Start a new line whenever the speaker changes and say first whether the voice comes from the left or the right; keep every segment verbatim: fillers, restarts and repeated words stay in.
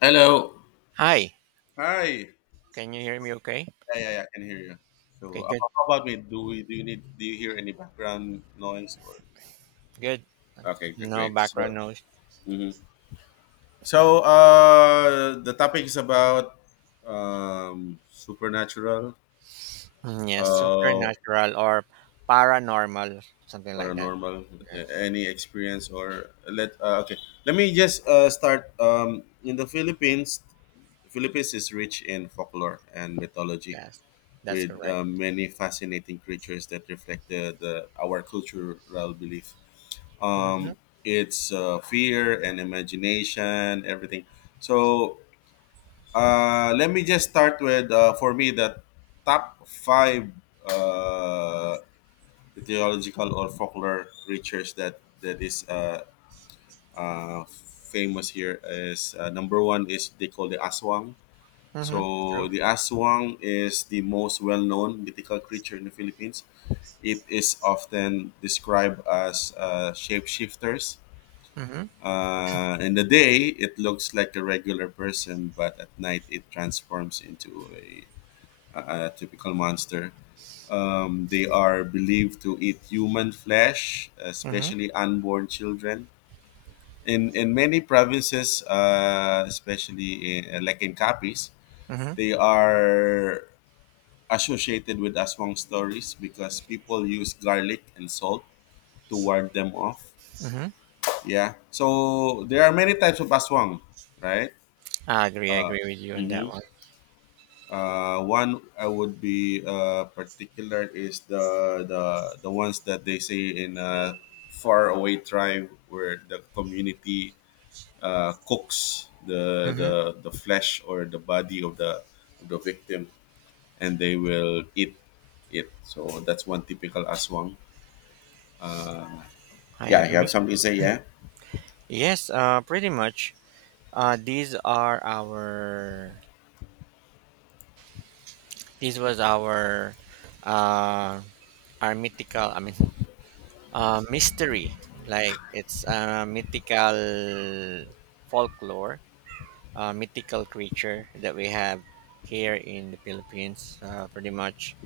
left: Hello.
right: Hi,
left: Hi.
right: can you hear me okay?
left: Yeah, yeah, yeah, I can hear you. So,
right: Okay, good,
left: how how about me? Do we do you need do you hear any background noise or?
right: good.
left: Okay, g-
right: No
left: great.
right: background
left: So,
right: noise.
left: Mhm. So uh, the topic is about um, supernatural,
right: Mm, yes,
left: uh,
right: supernatural or paranormal, something like that.
left: paranormal,
right: Yes,
left: a- any experience or let. Uh, okay, let me just uh, start. Um, in the Philippines, Philippines is rich in folklore and mythology,
right: yes, that's
left: with
right: correct.
left: uh, many fascinating creatures that reflect the, the our cultural belief.
right: Mm-hmm,
left: Um, it's uh, fear and imagination, everything. So uh, let me just start with uh, for me the top five uh, theological or folklore creatures that that is uh, uh, famous here is uh, number one is they call the aswang.
right: mm-hmm, true.
left: So the aswang is the most well-known mythical creature in the Philippines. It is often described as uh, shapeshifters.
right: Mm-hmm,
left: Uh, in the day, it looks like a regular person, but at night, it transforms into a, a, a typical monster. Um, they are believed to eat human flesh,
right: mm-hmm,
left: especially unborn children. In, in many provinces, uh, especially in, like in Capiz,
right: mm-hmm,
left: they are associated with aswang stories because people use garlic and salt to ward them off.
right: mm-hmm.
left: Yeah. So there are many types of aswang, right?
right: I agree, I agree with you on that
left: Mm-hmm.
right: one.
left: Uh, one I would be uh, particular is the the the ones that they say in a faraway tribe where the community uh, cooks the
right: Mm-hmm,
left: the the flesh or the body of the of the victim and they will eat it. So that's one typical aswang.
right: I
left: Yeah, you
right: agree.
left: have something to say, yeah.
right: Yes, uh, pretty much. Uh, these are our, this was our, uh, our mythical, I mean, uh, mystery like it's a mythical folklore a mythical creature that we have here in the Philippines, uh, pretty much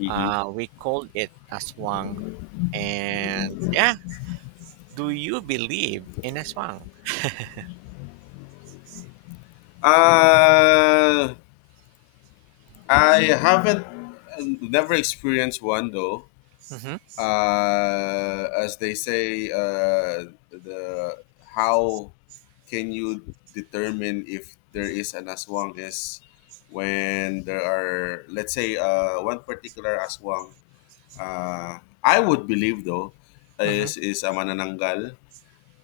left: Mm-hmm.
right: uh, we called it aswang. And yeah, do you believe in aswang?
left: Uh I haven't um, never experienced one though.
right: Mm-hmm,
left: Uh, as they say, uh, the how can you determine if there is an aswang is when there are let's say uh, one particular aswang. Uh, I would believe though
right: mm-hmm.
left: is is a manananggal.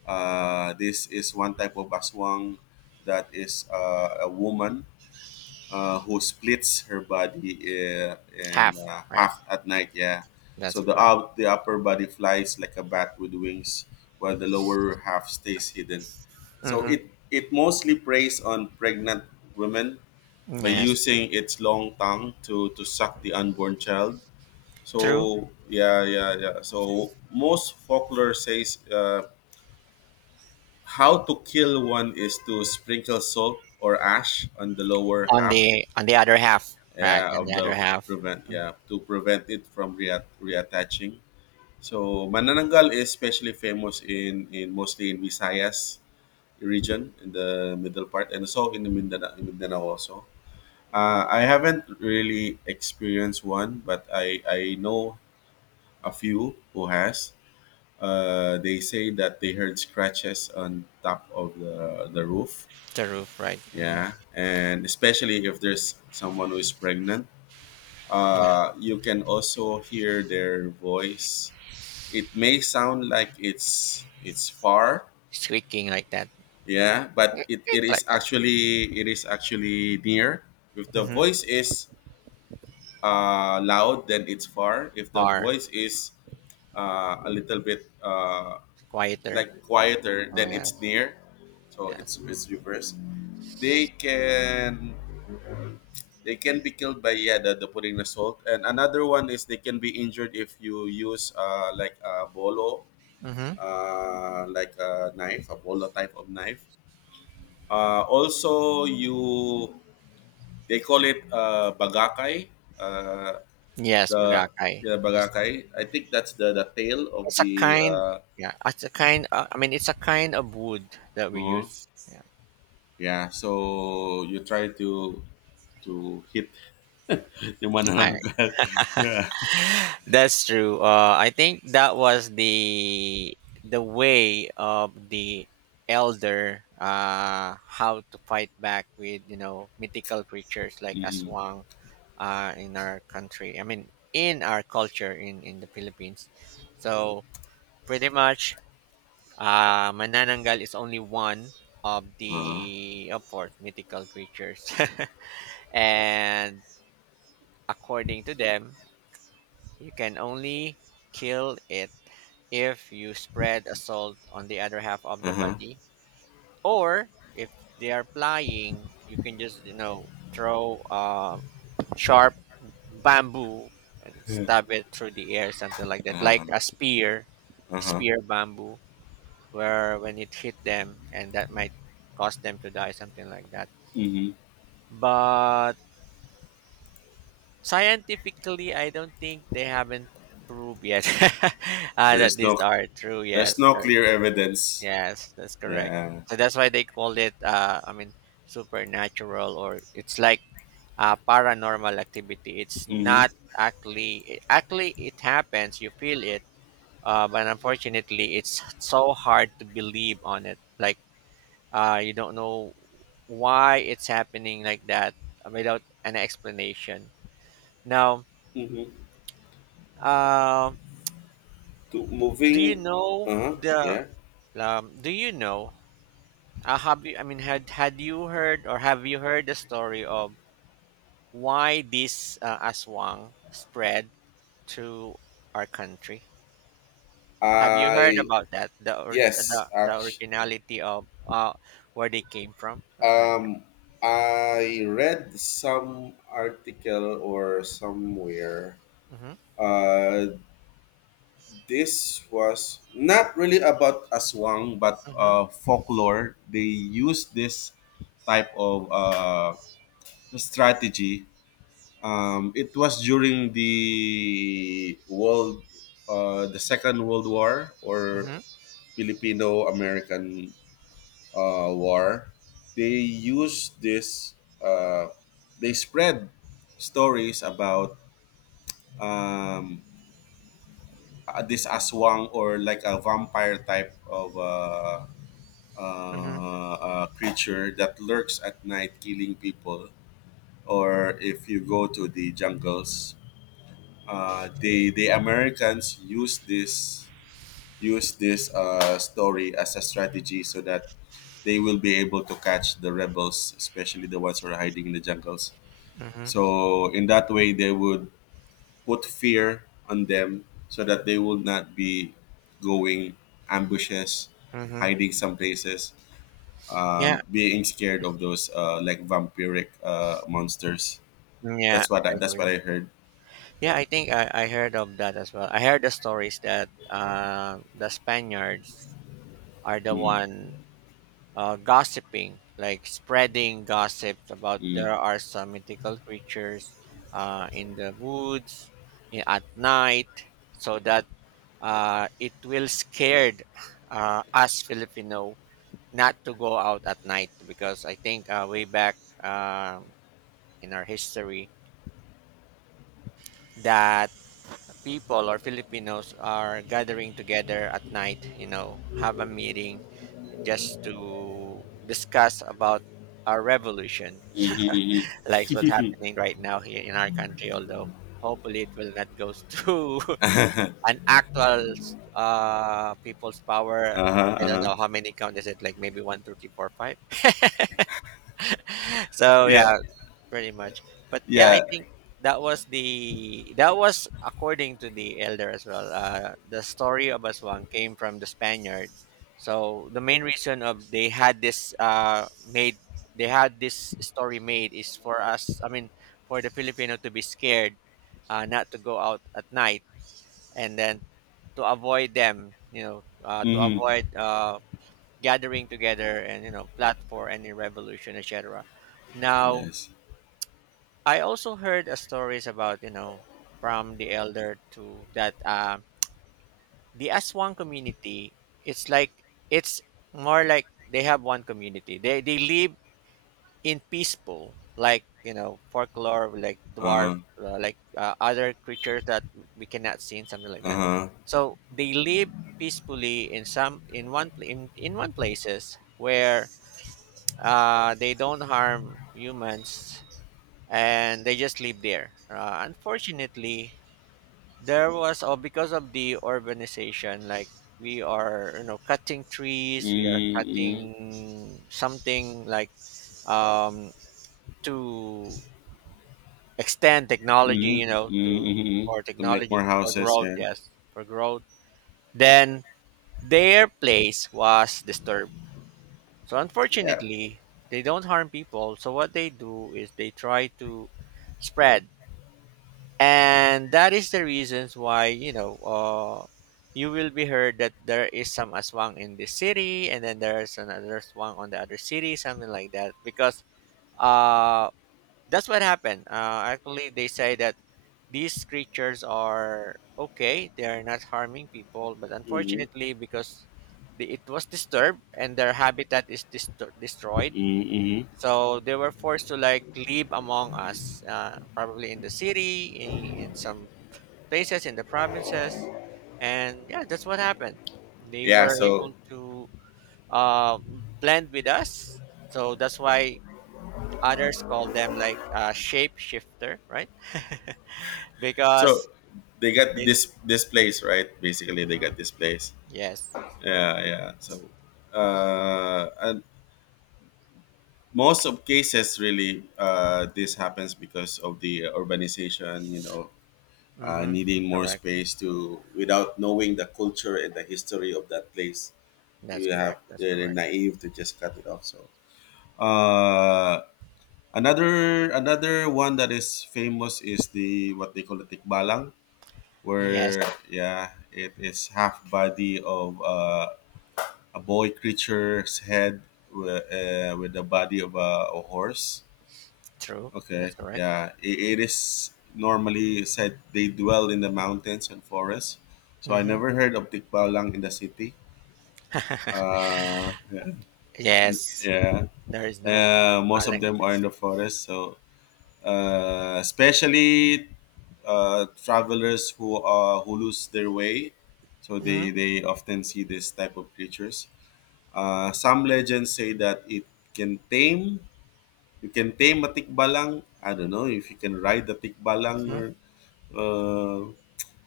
left: Uh, this is one type of aswang that is uh, a woman uh, who splits her body uh, in
right: Half,
left: uh,
right: right,
left: half at night. Yeah,
right: that's
left: so the
right: correct.
left: up, the upper body flies like a bat with wings, while the lower half stays hidden. So
right: Mm-hmm.
left: it it mostly preys on pregnant women by
right: Yes,
left: using its long tongue to to suck the unborn child.
right: true.
left: So yeah, yeah, yeah. So most folklore says uh, how to kill one is to sprinkle salt or ash on the lower
right: On
left: half,
right: the on the other half, right?
left: yeah,
right: And the
left: of
right: other
left: the
right: half
left: prevent yeah, to prevent it from reat- reattaching. So Manananggal is especially famous in, in mostly in Visayas region in the middle part and also in the Mindanao, Mindanao also. Uh, I haven't really experienced one, but I, I know a few who has. Uh, they say that they heard scratches on top of the, the roof.
right: the roof, right. Mm-hmm.
left: Yeah, and especially if there's someone who is pregnant,
right: Yeah,
left: uh, you can also hear their voice. It may sound like it's it's far,
right: squeaking like that.
left: yeah, but
right: Like
left: it, it is
right: that.
left: actually it is actually near. If the
right: Mm-hmm.
left: voice is uh, loud, then it's far. If the
right: Far,
left: voice is uh, a little bit uh,
right: quieter.
left: like quieter, then it's
right: Yes,
left: near. So it's
right: yes.
left: it's reverse. They can They can be killed by, yeah, the, the putting the salt. And another one is they can be injured if you use uh, like a bolo,
right: Mhm.
left: uh, like a knife, a bolo type of knife. Uh, also, you they call it uh, bagakay. Uh,
right: Yes,
left: the
right: Boracay.
left: Yeah,
right: It's,
left: bagakay. I think that's the the tail of
right: it's a
left: the.
right: kind
left: Uh,
right: Yeah, it's a kind uh, I mean it's a kind of wood that we
left: no?
right: use.
left: Yeah, so you try to to hit yung
right: I
left: manananggal. Yeah.
right: That's true. Uh I think that was the the way of the elder, uh how to fight back with, you know, mythical creatures like
left: Mm-hmm.
right: aswang uh in our country. I mean in our culture in in the Philippines. So pretty much, Uh, Manananggal is only one of
left: Uh-huh.
right: the, of course, mythical creatures. And according to them, you can only kill it if you spread a salt on the other half of the body, or if they are flying, you can just, you know, throw uh, sharp bamboo and stab it through the air, something like that, like
left: Uh-huh.
right: a spear,
left: Uh-huh.
right: spear bamboo. Where when it hit them, and that might cause them to die, something like that.
left: Mm-hmm.
right: But scientifically, I don't think they haven't proved yet. Uh, that
left: There's
right: these
left: no,
right: are true,
left: there's
right: yes
left: no
right: or-
left: clear evidence.
right: yes, that's correct.
left: Yeah.
right: So that's why they call it uh, I mean supernatural, or it's like uh, paranormal activity. It's
left: Mm-hmm.
right: not actually it- actually it happens, you feel it, uh, but unfortunately it's so hard to believe on it, like Uh, you don't know why it's happening like that uh, without an explanation. Now,
left: Mm-hmm.
right: uh,
left: To
right: do you
left: moving
right: know
left: Uh-huh.
right: the
left: Yeah.
right: um, do you know uh, have you, I mean had had you heard, or have you heard the story of why this uh, aswang spread to our country? Have you heard
left: I
right: about that, the or the,
left: Yes,
right: the
left: actually,
right: originality of uh, where they came from, something like
left: um I read some article or somewhere.
right: that? Mm-hmm,
left: Uh, this was not really about aswang, but
right: mm-hmm,
left: uh, folklore. They use this type of uh, strategy. Um, it was during the world, uh, the Second World War or
right: mm-hmm,
left: Filipino-American uh, War. They used this. Uh, they spread stories about um, uh, this aswang or like a vampire type of uh, uh,
right: mm-hmm,
left: uh, creature that lurks at night, killing people. Or if you go to the jungles, uh, the the Americans use this use this uh, story as a strategy so that they will be able to catch the rebels, especially the ones who are hiding in the jungles.
right: mm-hmm.
left: So in that way, they would put fear on them so that they will not be going ambushes,
right: Mm-hmm.
left: hiding some places, um,
right: Yeah.
left: being scared of those uh, like vampiric uh, monsters.
right: Yeah,
left: That's what
right: I
left: I, that's what
right: agree.
left: I heard.
right: Yeah, I think I, I heard of that as well. I heard the stories that uh, the Spaniards are the
left: Mm,
right: one uh, gossiping, like spreading gossip about there
left: mm,
right: are some mythical creatures uh, in the woods, i- at night, so that uh, it will scared uh, us Filipino not to go out at night, because I think uh, way back um in our history that people or Filipinos are gathering together at night, you know, have a meeting just to discuss about our revolution,
left: mhm,
right: like what's happening right now here in our country, although hopefully it will not go to
left: mhm.
right: an actual uh, people's power.
left: Uh huh.
right: I
left: Uh
right: don't
left: huh.
right: know how many count is it, like maybe one, two, three, four, five. So yeah,
left: Yeah.
right: pretty much. But yeah, I
left: Yeah.
right: think that was the that was according to the elder as well. Uh, the story of Aswang came from the Spaniards. So the main reason of they had this uh made they had this story made is for us. I mean, for the Filipino to be scared, uh, not to go out at night, and then to avoid them. You know, uh, to
left: Mm-hmm.
right: avoid uh gathering together, and you know plot for any revolution, et cetera. Now
left: Yes.
right: I also heard uh, stories about you know from the elder to that uh, the Aswang community. It's like it's more like they have one community. They they live in peaceful, like you know folklore, like
left: Uh
right: dwarf,
left: huh.
right: uh, like uh, other creatures that we cannot see, and something like
left: Uh
right: that.
left: huh.
right: So they live peacefully in some in one pla- in in one places where uh, they don't harm humans, and they just live there. Uh, unfortunately, there was oh, because of the urbanization, like we are you know cutting trees, we are
left: Mm-hmm.
right: cutting something like um, to extend technology, you know,
left: Mm-hmm.
right: to
left: Mm-hmm.
right: for
left: To make
right: technology
left: more
right: for
left: houses.
right: growth,
left: Yeah.
right: yes, for growth. Then their place was disturbed. So
left: Yeah.
right: unfortunately, they don't harm people. So what they do is they try to spread, and that is the reasons why you know uh, you will be heard that there is some aswang in this city, and then there's another aswang on the other city, something like that, because uh that's what happened. Uh, actually they say that these creatures are okay, they are not harming people, but
left: Mm-hmm.
right: unfortunately because the, it was disturbed and their habitat is distor destroyed,
left: Mm-hmm. Mm-hmm.
right: so they were forced to like live among us, uh, probably in the city, in in some places in the provinces, and yeah, that's what happened. They
left: Yeah.
right: were
left: So
right: able to uh, blend with us, so that's why others call them like uh, shape shifter, right?
left: so
right: Because
left: they got
right: they,
left: this
right: Mhm,
left: this place right. Basically, they
right: mhm,
left: got this place.
right: yes,
left: Yeah. Yeah. So uh, and most of cases really uh, this happens because of the urbanization. You know, uh,
right: hmm,
left: needing more
right: correct.
left: space to without knowing the culture and the history of that place
right: That's
left: you have
right: correct. That's
left: they're
right: correct.
left: naive to just cut it off, so uh another another one that is famous is the what they call the tikbalang
right: Yes,
left: where, yeah, it is half body of uh, a boy creature's head with, uh, with the body of a, a horse.
right: true. That's
left: Okay,
right: correct.
left: yeah, it, it is normally said they dwell in the mountains and forests. So I
right: Hmm.
left: never heard of Tikbalang in the city. Uh, yeah,
right: Yes,
left: yeah.
right: there is no
left: Uh, most of them are
right: balance.
left: in the forest. So uh, especially uh, travelers who uh, who lose their way, so
right: Mm-hmm,
left: they they often see this type of creatures. Uh, some legends say that it can tame. You can tame a tikbalang. I don't know if you can ride the tikbalang
right: mm-hmm.
left: or Uh,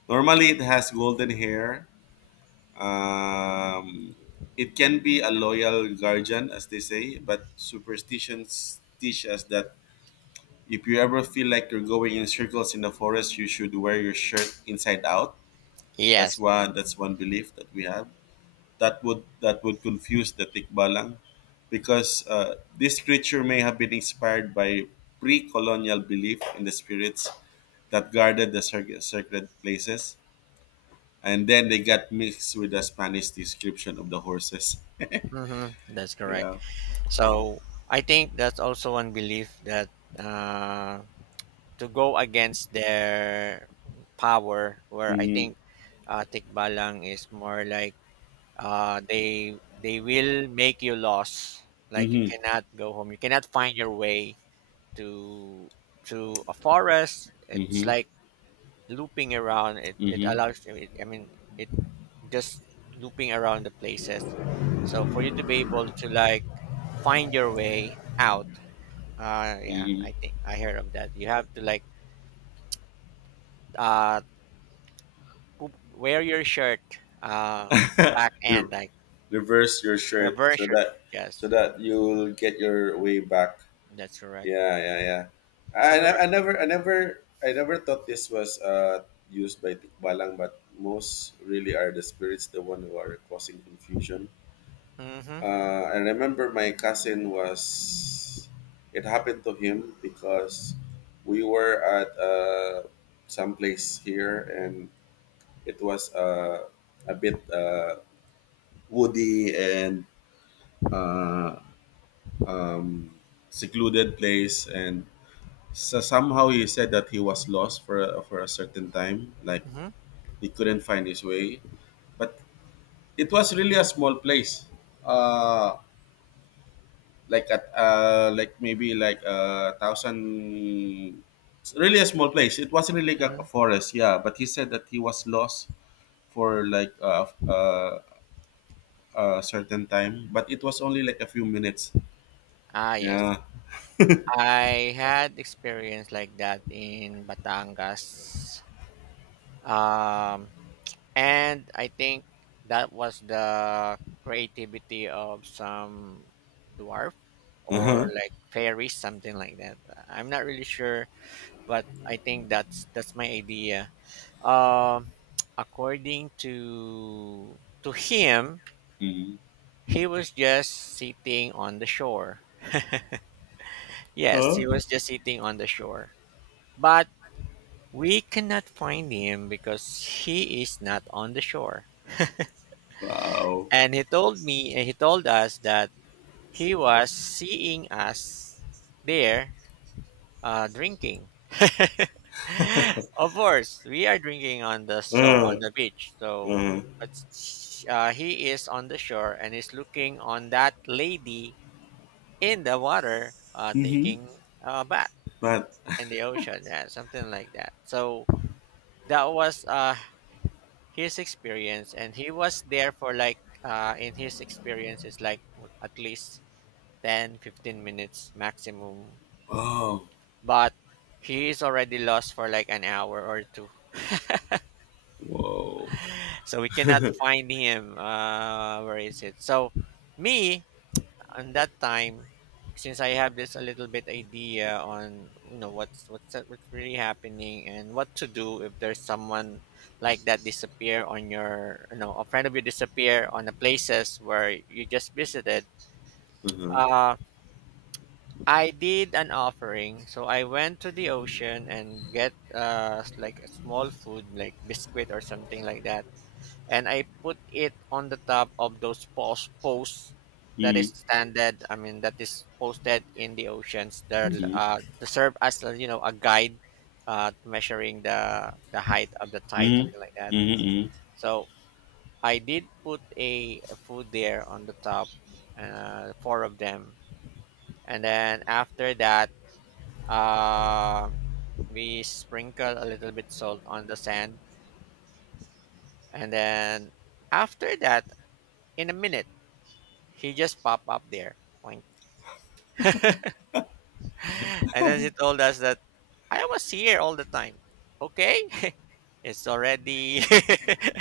left: normally, it has golden hair. Um, it can be a loyal guardian, as they say, but superstitions teach us that if you ever feel like you're going in circles in the forest, you should wear your shirt inside out. That's
right: Yes,
left: one. That's one belief that we have. That would that would confuse the tikbalang, because uh, this creature may have been inspired by pre-colonial belief in the spirits that guarded the sacred sacred places and then they got mixed with the Spanish description of the horses.
right: mm-hmm, that's correct.
left: Yeah.
right: So I think that's also one belief that uh, to go against their power, where I
left: Mm-hmm.
right: think uh, tikbalang is more like uh, they they will make you lost. Like you cannot go home. You cannot find your way to to a forest. It's
left: Mm-hmm.
right: like looping around. It it
left: Mm-hmm.
right: allows. It, I mean, it just looping around the places. So for you to be able to like find your way out, uh, yeah, I think I heard of that. You have to like uh poop, wear your shirt uh
left: Mm-hmm.
right: back end,
left: Re-
right: like
left: Reverse your shirt
right: reverse
left: so
right: shirt.
left: that so
right: Yes,
left: that you'll get your way back.
right: that's correct.
left: Yeah, yeah, yeah.
right: Have you?
left: I, I never I never I never thought this was uh used by Tikbalang, but most really are the spirits the one who are causing confusion.
right: Mm-hmm.
left: Uh, I
right: That's
left: remember
right: correct.
left: my cousin was. It happened to him because we were at uh, some place here, and it was uh, a bit uh, woody and uh, um, secluded place. And so somehow he said that he was lost for a, for a certain time, like
right: Mm-hmm.
left: he couldn't find his way. But it was really a small place. Uh, like at uh like maybe like a thousand, it's really a small place, it wasn't really like a
right: Mm-hmm.
left: forest, yeah, but he said that he was lost for like uh, uh, a certain time, but it was only like a few minutes.
right: Ah, yes.
left: Yeah.
right: I had experience like that in Batangas. Um, and I think that was the creativity of some dwarf or
left: Uh-huh.
right: like fairies, something like that. I'm not really sure, but I think that's that's my idea. Um, According to to him,
left: Mm
right: he was just sitting on the shore. Yes,
left: huh.
right: he was just sitting on the shore, but we cannot find him because he is not on the shore.
left: Wow.
right: And he told me, he told us that he was seeing us there uh, drinking. Of course, we are drinking on the shore,
left: uh,
right: on the beach. So
left: uh,
right: it's, uh, he is on the shore and is looking on that lady in the water uh,
left: mm-hmm.
right: taking a bath
left: But
right: in the ocean, yeah, something like that. So that was uh, his experience, and he was there for like, uh, in his experience, is like at least ten, fifteen minutes maximum.
left: oh.
right: But he is already lost for like an hour or two,
left: Whoa.
right: so we cannot find him uh where is it. So me, on that time, since I have this a little bit idea on you know what's what's what's really happening, and what to do if there's someone like that disappear on your you know a friend of you disappear on the places where you just visited,
left: Uh-huh.
right: uh I did an offering. So I went to the ocean and get uh s- like a small food like biscuit or something like that, and I put it on the top of those post posts that is
left: Mm-hmm.
right: standard. I mean, that is posted in the oceans. They're l- uh, they serve as uh, you know a guide, uh, to measuring the the height of the tide, something like
left: Mm-hmm.
right: that.
left: Mm-hmm.
right: So I did put a, a food there on the top, uh, four of them, and then after that, uh, we sprinkle a little bit salt on the sand, and then after that, in a minute he just popped up there. Point. And then he told us that I was here all the time. Okay. It's already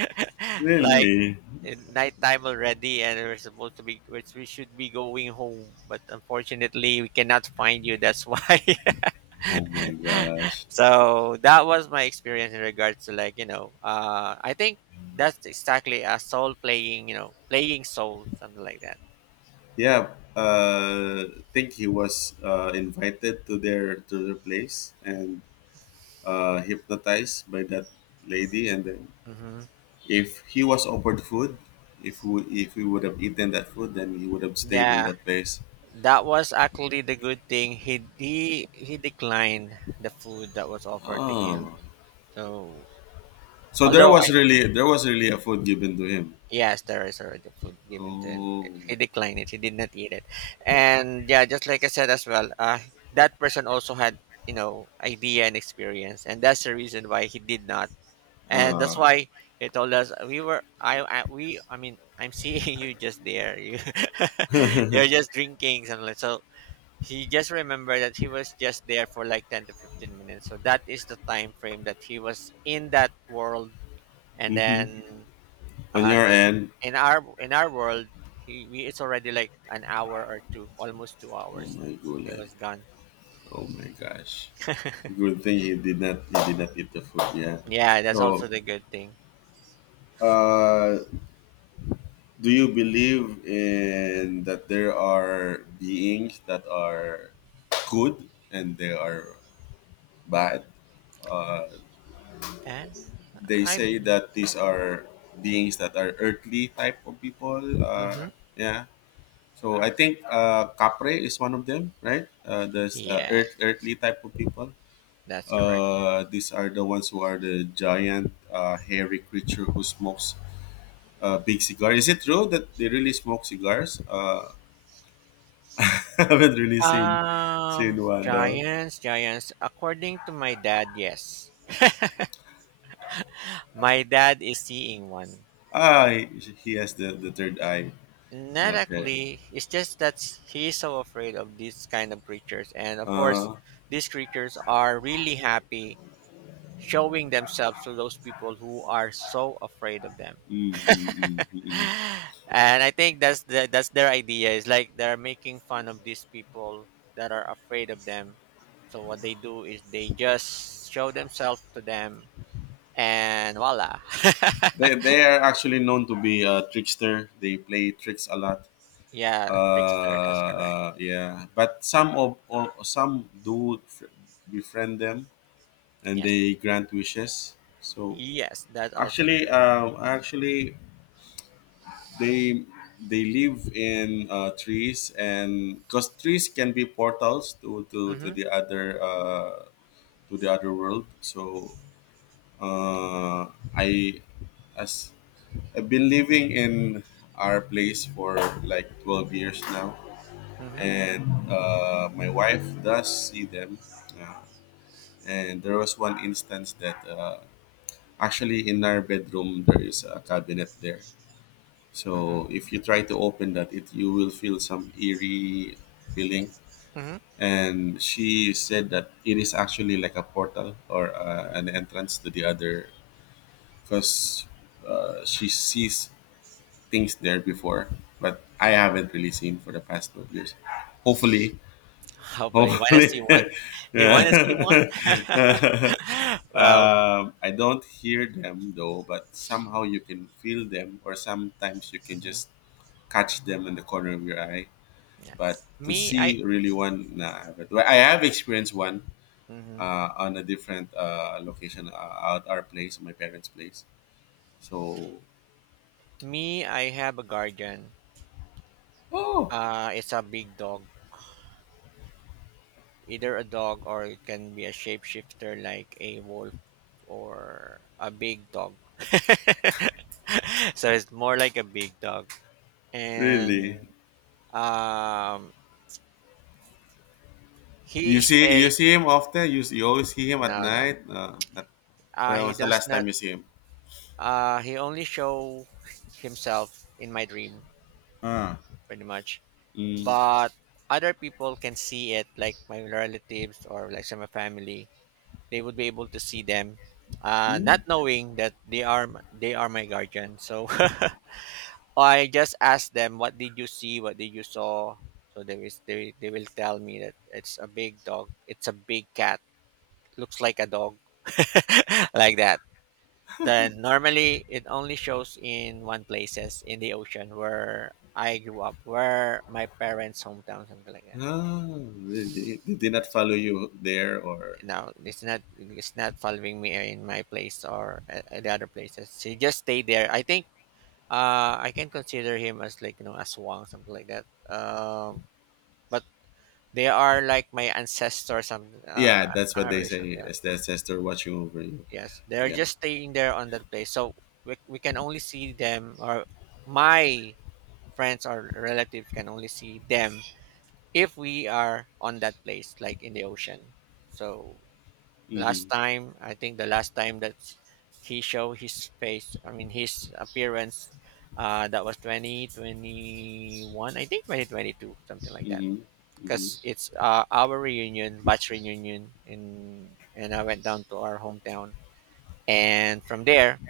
right: like
left: Really.
right: uh, nighttime already, and we're supposed to be which we should be going home, but unfortunately we cannot find you, that's why.
left: Oh my gosh.
right: So that was my experience in regards to like you know uh I think that's exactly a soul playing, you know, playing soul, something like that.
left: Yeah, uh, think he was uh, invited to their to their place and uh, hypnotized by that lady. And then,
right: Hmm,
left: if he was offered food, if we if we would have eaten that food, then he would have stayed in
right: yeah.
left: that place.
right: That was actually the good thing. He he he declined the food that was offered to him.
left: Oh,
right: So
left: so there
right: although
left: was
right: I
left: really, there was really a food given to him.
right: yes, there is already food given to him.
left: Oh,
right: He declined it. He did not eat it. And yeah, just like I said as well, uh, that person also had you know idea and experience, and that's the reason why he did not. And that's why he told us we were I, I we I mean I'm seeing you just there. You you're just drinking something like so he just remembered that he was just there for like ten to fifteen minutes, so that is the time frame that he was in that world. And
left: mm-hmm.
right: then
left: On
right: uh
left: your
right: in
left: end.
right: in our in our world, he we, it's already like an hour or two, almost two
left: Oh
right: hours
left: my
right: it
left: god.
right: was gone.
left: Oh my gosh. Good thing he did not, he did not eat the food. Yeah.
right: Yeah, that's also
left: So
right: the good thing.
left: uh do you believe in that there are beings that are good and they are bad? Uh,
right: And
left: they
right: I
left: say
right: believe.
left: that these are beings that are earthly type of people. Uh,
right: Mm-hmm.
left: yeah. So I think uh, Capre is one of them, right? Uh, there's uh,
right: Yeah,
left: earth, earthly type of people.
right: that's correct.
left: Uh, these are the ones who are the giant, uh, hairy creature who smokes a big cigar. Is it true that they really smoke cigars? Uh, I haven't really seen seen
right: um
left: one though.
right: giants giants according to my dad, yes. My dad is seeing one.
left: Ah, he, he has the, the third eye.
right: Not
left: Okay.
right: actually. It's just that he's so afraid of these kind of creatures, and of course,
left: Uh,
right: these creatures are really happy showing themselves to those people who are so afraid of them.
left: mm, mm, mm, mm, mm.
right: And I think that's the, that's their idea. Is like they're making fun of these people that are afraid of them. So what they do is they just show themselves to them, and voila.
left: They, they are actually known to be a trickster. They play tricks a lot.
right: Yeah, trickster.
left: Uh,
right: That's correct.
left: uh, yeah. But some of or some do fr- befriend them and
right: Yes.
left: they grant wishes. So
right: Yes, that's also
left: actually,
right: true.
left: um, I actually they they live in uh, trees, and because trees can be portals to to, to
right: Mm-hmm.
left: the other uh, to the other world, so uh, I as I've been living in our place for like twelve years now,
right: Mm-hmm.
left: and uh, my wife does see them, uh, and there was one instance that uh, actually in our bedroom there is a cabinet there.
right: Mhm,
left: So if you try to open that, it you will feel some eerie feeling.
right: mhm.
left: And she said that it is actually like a portal or uh, an entrance to the other, because uh, she sees things there before, but I haven't really seen for the past twelve years. Hopefully,
right: Hopefully, you wanna see
left: hopefully,
right: one? Do you wanna see one?
left: yeah.
right: Well,
left: um, I don't hear them though, but somehow you can feel them, or sometimes you can
right: mhm,
left: just catch them in the corner of your eye.
right: yeah.
left: But to
right: Me, I
left: see really one, nah, I haven't. Well, I have experienced one
right: mhm.
left: uh, on a different uh, location uh, at our place, my parents' place. So,
right: Me, I have a guardian.
left: oh,
right: Uh, it's a big dog, either a dog or it can be a shapeshifter like a wolf or a big dog. So it's more like a big dog, and
left: really?
right: um, he
left: You see, you
right: stay.
left: see him often. You, you always see him at
right: No, no.
left: night. Uh, at,
right: Uh,
left: when
right: he
left: was the
right: does
left: last
right: not.
left: time you see him?
right: Uh, he only show himself in my dream,
left: Ah,
right: pretty much.
left: mm,
right: But other people can see it, like my relatives or like some of my family. They would be able to see them, uh, not
left: mm,
right: knowing that they are m- they are my guardian. So I just ask them, "What did you see? What did you saw?" So they will they, they will tell me that it's a big dog. It's a big cat. Looks like a dog, like that. Then normally it only shows in one places in the ocean where I grew up, where my parents' hometown, something like that.
left: ah, really? They did not
right: Yes.
left: follow you there, or
right: Now it's not it's not following me in my place or a- at the other places. She just stayed there. I think uh, I can consider him as like you know as Wang, something like that. Um, but they are like my ancestors. Some uh,
left: yeah, that's
right: uh,
left: what they
right: original,
left: say.
right: yeah,
left: Is the ancestor watching over you?
right: yes, they're
left: Yeah.
right: just staying there on that place. So we we can only see them, or my friends or relatives can only see them if we are on that place like in the ocean. So last
left: Hmm.
right: time, I think the last time that he showed his face, I mean his appearance, uh, that was twenty twenty-one, I think twenty twenty-two, something like that,
left: Mhm. Mhm.
right: because it's uh, our reunion, batch reunion in, and I went down to our hometown, and from there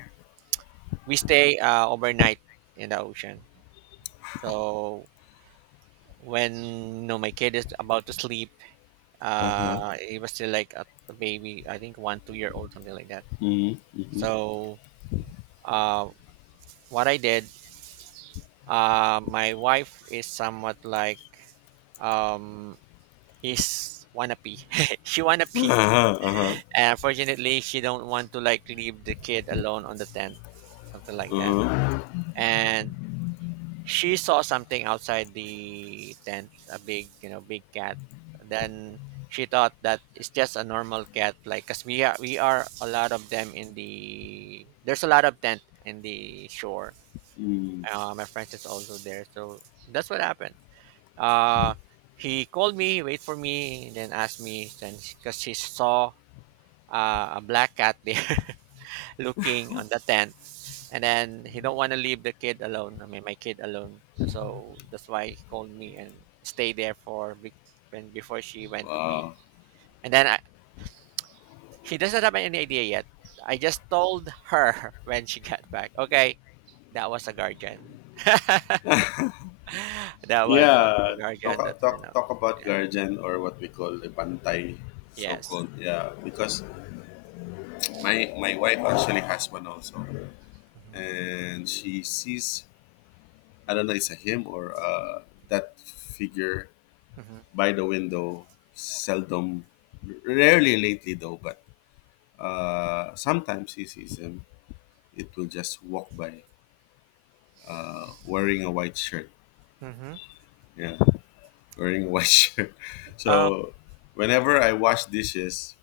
right: we stay uh, overnight in the ocean. So when, you know, my kid is about to sleep,
left: Uh-huh.
right: uh, he was still like a a baby, I think one two year old, something like that.
left: Mhm. Mhm.
right: So uh, what I did, uh, my wife is somewhat like um, his wannabe. She wannabe.
left: Uh-huh. Uh-huh.
right: And unfortunately, she don't want to like leave the kid alone on the tent, something like that.
left: Uh-huh.
right: And she saw something outside the tent, a big, you know, big cat. Then she thought that it's just a normal cat, like cause we are we are a lot of them in the, there's a lot of tent in the shore.
left: Mm.
right: Uh, my friends is also there, so that's what happened. Uh, he called me, wait for me, then asked me, then because he saw uh, a black cat there looking on the tent, and then he don't want to leave the kid alone. I mean, my kid alone. So, so that's why he called me and stay there for be- when before she went to pee.
left: Uh,
right: And then I, he doesn't have any idea yet. I just told her when she got back. Okay, that was a guardian. That was a
left: yeah, talk,
right: guardian. That's
left: talk
right: enough.
left: talk about
right: Yeah.
left: guardian or what we call the bantay, so
right: Yes.
left: called. Yeah, because my my wife actually has one also, and she sees I don't know it's a him or uh, that figure
right: Hmm.
left: by the window. Seldom, rarely lately though, but uh, sometimes she sees him. It will just walk by uh, wearing a white shirt.
right: Hmm.
left: Yeah, wearing a white shirt.
right: Um,
left: So whenever I wash dishes,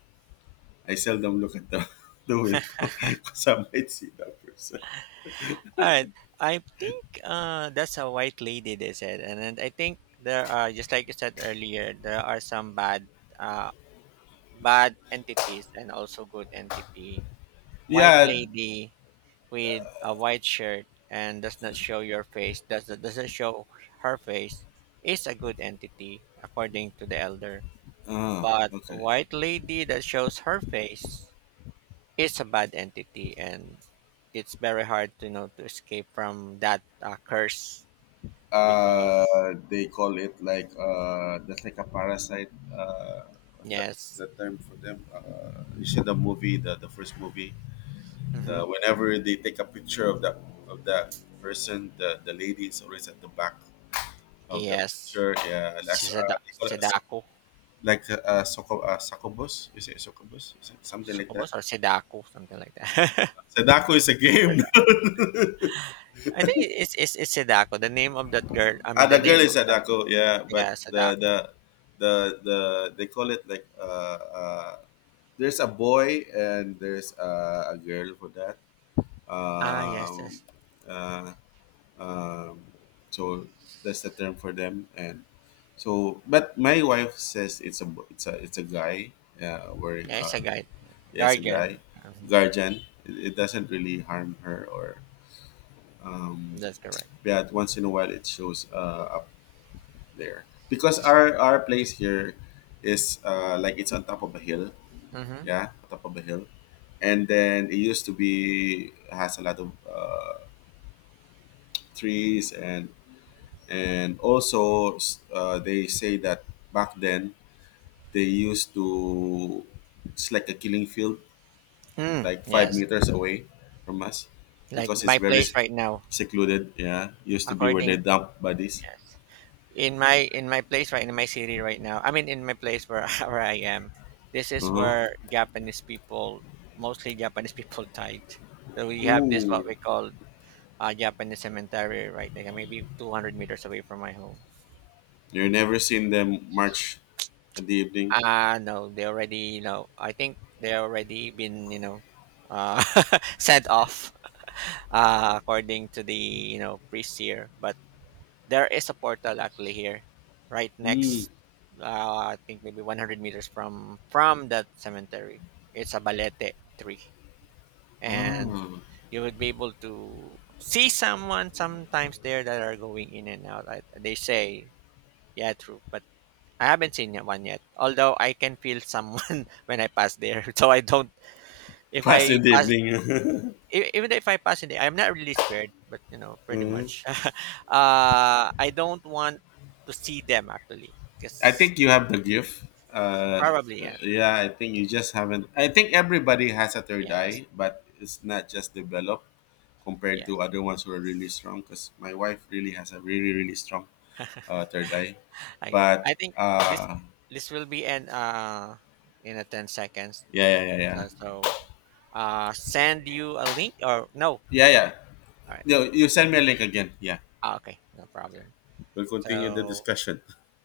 left: I seldom look at the, the window because I might see that person.
right: all right. I think uh, that's a white lady, they said. And then I think there are, just like you said earlier, there are some bad uh, bad entities and also good entity. White
left: Yeah.
right: lady with a white shirt and does not show your face, does, doesn't show her face, is a good entity, according to the elder.
left: Ah,
right: But
left: okay.
right: white lady that shows her face, it's a bad entity, and it's very hard to you know to escape from that uh, curse, because
left: Uh, they call it like uh, that's like a parasite. Uh, what's that? What's
right: yes.
left: that term for them? Uh, you see the movie, the, the first movie.
right: Hmm.
left: Uh, whenever they take a picture of that of that person, the the lady is always at the back of the
right: Yes.
left: picture. Yeah, like so- uh,
right: Seda-
left: they call it a, suc-
right: sedaku.
left: like a, a, succub, a succubus. Is it succubus? Is it something like that?
right: Succubus or sedaku, something like that.
left: Sadako is a game.
right: Seda- I think it's, it's it's sedaku, the name of that girl, I
left: Ah,
right: mean the
left: the
right: name
left: girl is
right: of that,
left: Sadako. Yeah,
right: yeah,
left: but the
right: sedaku.
left: the the the they call it like uh, uh there's a boy and there's a, a girl for that.
right: Ah, yes, yes.
left: Um, uh, um, so that's the term for them. And so, but my wife says it's a bo- it's a it's a guy. Yeah, wearing
right: Yeah, it's a
left: a
right: guide,
left: Yes, a guy
right: guardian. Hmm.
left: guardian it, it doesn't really harm her or um
right: That's correct.
left: but once in a while it shows uh up there because our our place here is uh like it's on top of a hill,
right: Mm-hmm.
left: yeah, on top of a hill. And then it used to be has a lot of uh, trees and and also s- uh, they say that back then they used to, it's like a killing field
right: Mm,
left: like five
right: yes.
left: meters away from us
right: Like
left: because it's
right: my
left: very s-
right: place right now.
left: secluded. Yeah, used to be where they
right: According,
left: dump bodies.
right: in my in my place right in my city right now, I mean in my place where where I am, this is
left: Uh-huh.
right: where Japanese people, mostly Japanese people, died. So we have this what
left: Ooh,
right: we call uh, Japanese cemetery right, like maybe two hundred meters away from my home.
left: you never seen them march in the evening.
right: Ah no, they already you know, I think they already been you know, uh sent off, uh according to the you know priest here, but there is a portal actually here right
left: Hmm.
right: next, uh, I think maybe one hundred meters from from that cemetery. It's a balete tree, and
left: Ah,
right: you would be able to see someone sometimes there that are going in and out. I, they say, yeah, true, but I haven't seen yet- one yet. Although I can feel someone when I pass there, so I don't. If
left: past
right: I
left: in the
right: pass.
left: evening.
right: E- even if I pass in there, I'm not really scared, but you know, pretty
left: Uh-huh.
right: much. Uh, I don't want to see them actually,
left: I
right: because
left: think you have the gift. Uh,
right: probably
left: uh,
right: yeah,
left: yeah, I think you just haven't. I think everybody has a third
right: yes,
left: eye, but it's not just developed compared to
right: yes.
left: other ones who are really strong. Because my wife really has a really really strong uh, Third Eye.
right: I agree.
left: But
right: I think this
left: uh,
right: this will be an uh, in a ten seconds.
left: yeah, yeah, yeah, yeah,
right: So, so, uh send you a link or no.
left: yeah, yeah.
right: All right.
left: No, you send me a link again. Yeah.
right: Ah, okay, no
left: Okay.
right: problem.
left: We'll continue the
right: So
left: discussion.